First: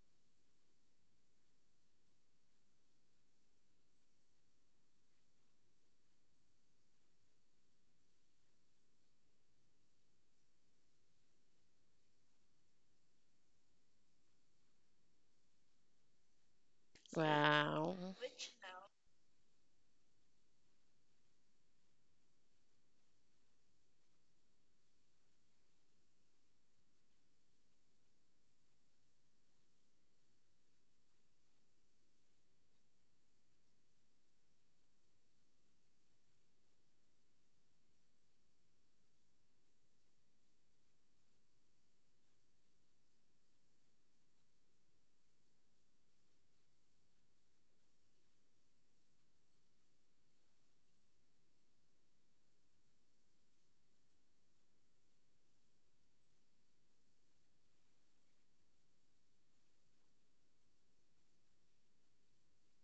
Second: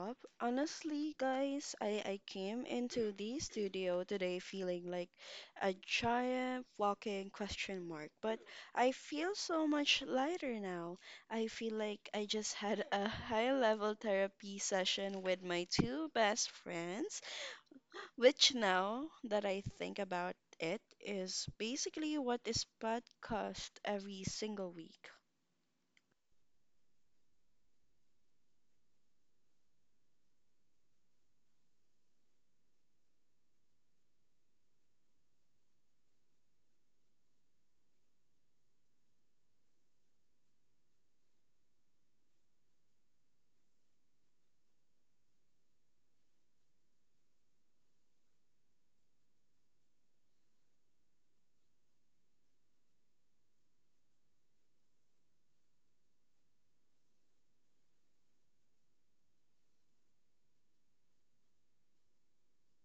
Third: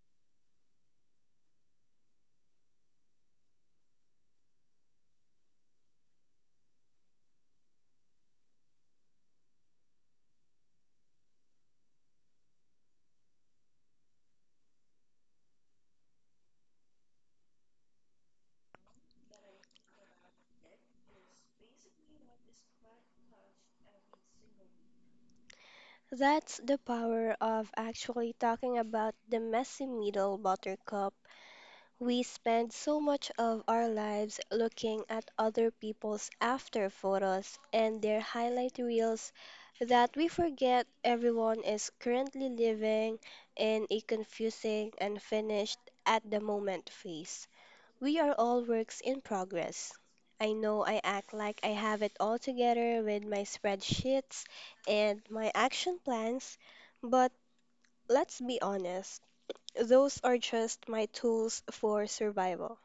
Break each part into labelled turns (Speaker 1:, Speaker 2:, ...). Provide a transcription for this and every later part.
Speaker 1: up, honestly, guys, I came into the studio today feeling like a giant walking question mark, but I feel so much lighter now. I feel like I just had a high level therapy session with my two best friends,
Speaker 2: Wow,
Speaker 1: which now that I think about it is basically what is podcast every single week.
Speaker 3: That's the power of actually talking about the messy middle, buttercup. We spend so much of our lives looking at other people's after photos and their highlight reels that we forget everyone is currently living in a confusing and finished at the moment phase. We are all works in progress. I know I act like I have it all together with my spreadsheets and my action plans, but let's be honest, those are just my tools for survival.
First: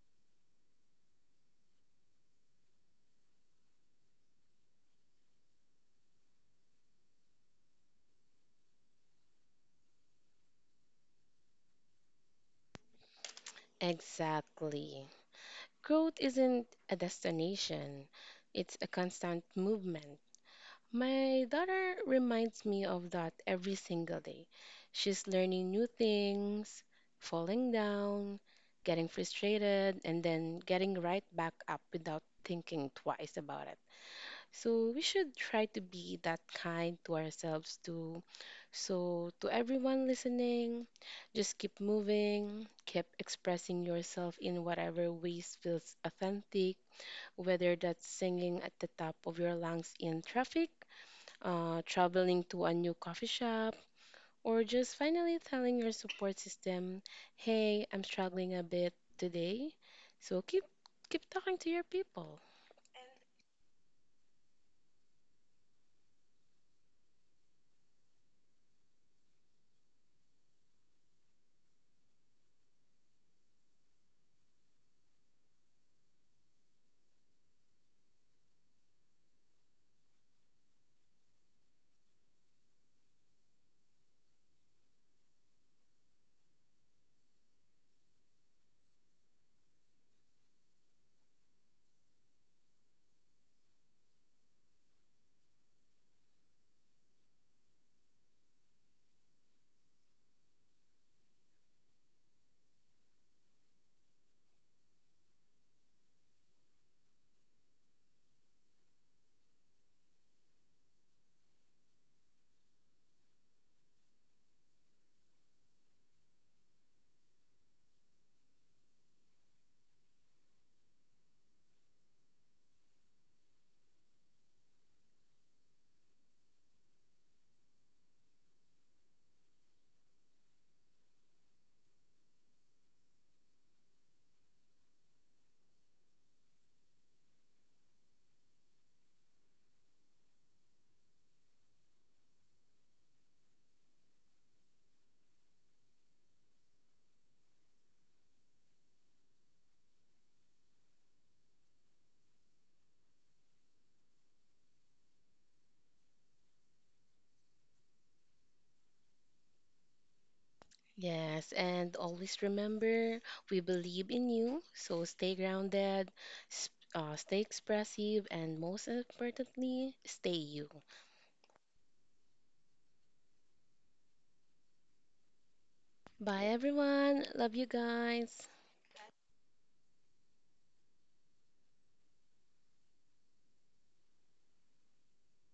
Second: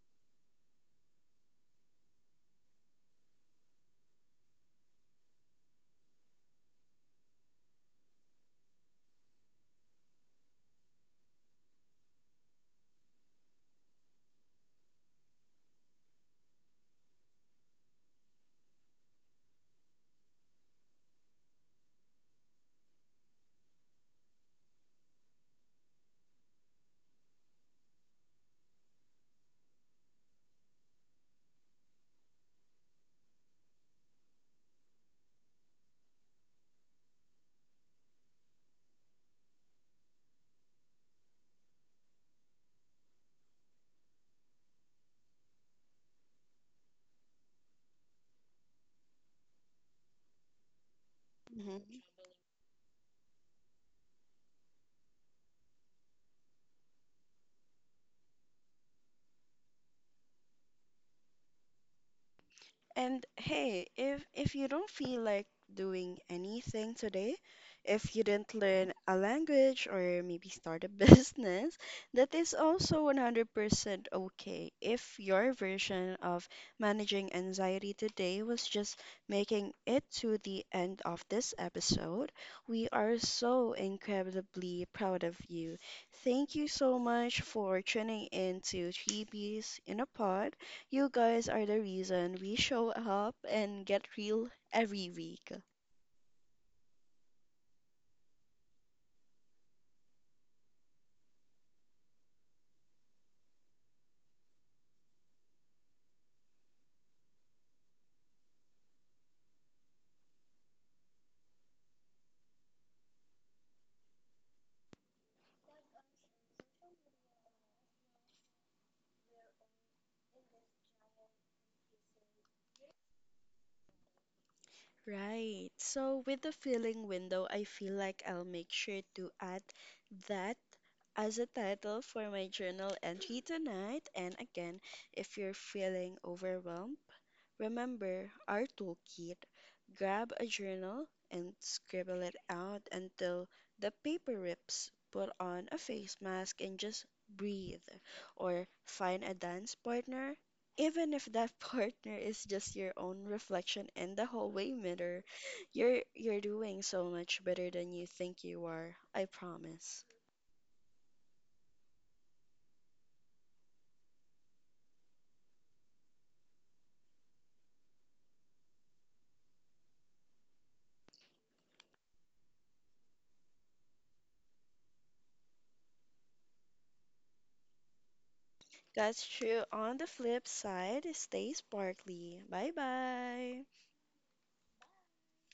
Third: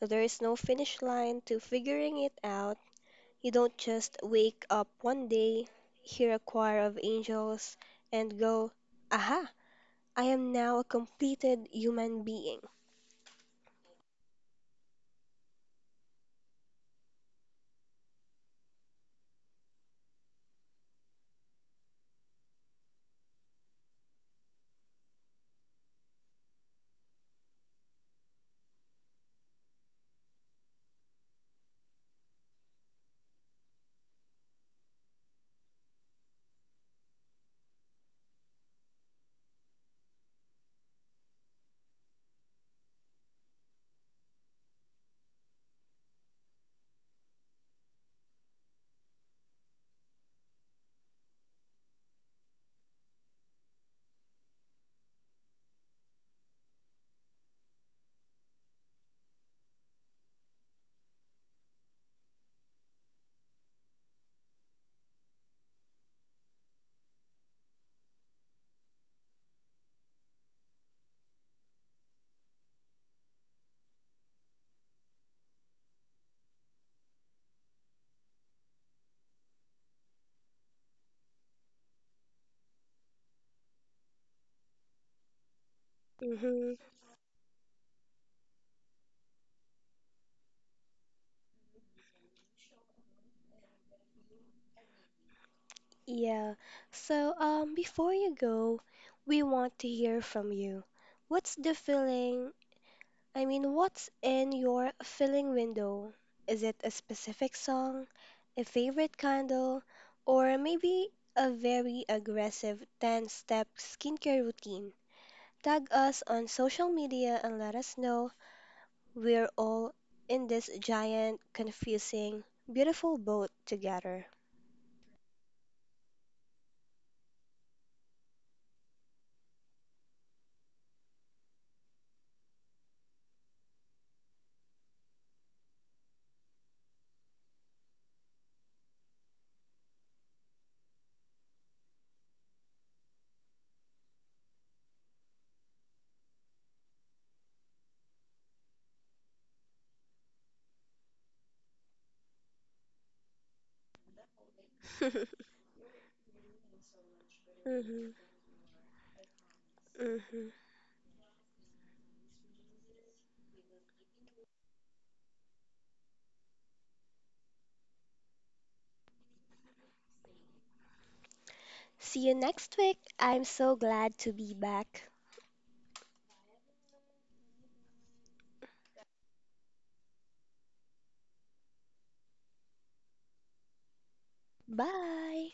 Speaker 3: There is no finish line to figuring it out. You don't just wake up one day, hear a choir of angels, and go, aha, I am now a completed human being.
Speaker 2: exactly. Growth isn't a destination, it's a constant movement. My daughter reminds me of that every single day. She's learning new things, falling down, getting frustrated, and then getting right back up without thinking twice about it. So we should try to be that kind to ourselves too. So, to everyone listening, just keep moving, keep expressing yourself in whatever ways feels authentic, whether that's singing at the top of your lungs in traffic, traveling to a new coffee shop, or just finally telling your support system, hey, I'm struggling a bit today. So, keep talking to your people.
Speaker 1: And hey, if you don't feel like doing anything today, if you didn't learn a language or maybe start a business, that is also 100% okay. If your version of managing anxiety today was just making it to the end of this episode, we are so incredibly proud of you. Thank you so much for tuning in to Three Bees in a Pod. You guys are the reason we show up and get real every week.
Speaker 3: Yeah. So, before you go, we want to hear from you. What's the feeling? I mean, what's in your feeling window? Is it a specific song, a favorite candle, or maybe a very aggressive 10-step skincare routine? Tag us on social media and let us know. We're all in this giant, confusing, beautiful boat together.
Speaker 1: Right. So with the filling window, I feel like I'll make sure to add that as a title for my journal entry tonight. And again, if you're feeling overwhelmed, remember our toolkit. Grab a journal and scribble it out until the paper rips. Put on a face mask and just breathe. Or find a dance partner even if that partner is just your own reflection in the hallway mirror, you're doing so much better than you think you are. I promise.
Speaker 2: Yes, and always remember we believe in you. So stay grounded, s- stay expressive, and most importantly, stay you.
Speaker 3: See you next week. I'm so glad to be back.
Speaker 2: Bye, everyone. Love you guys.
Speaker 1: That's true. On the flip side, stay sparkly. Bye bye.
Speaker 3: Bye.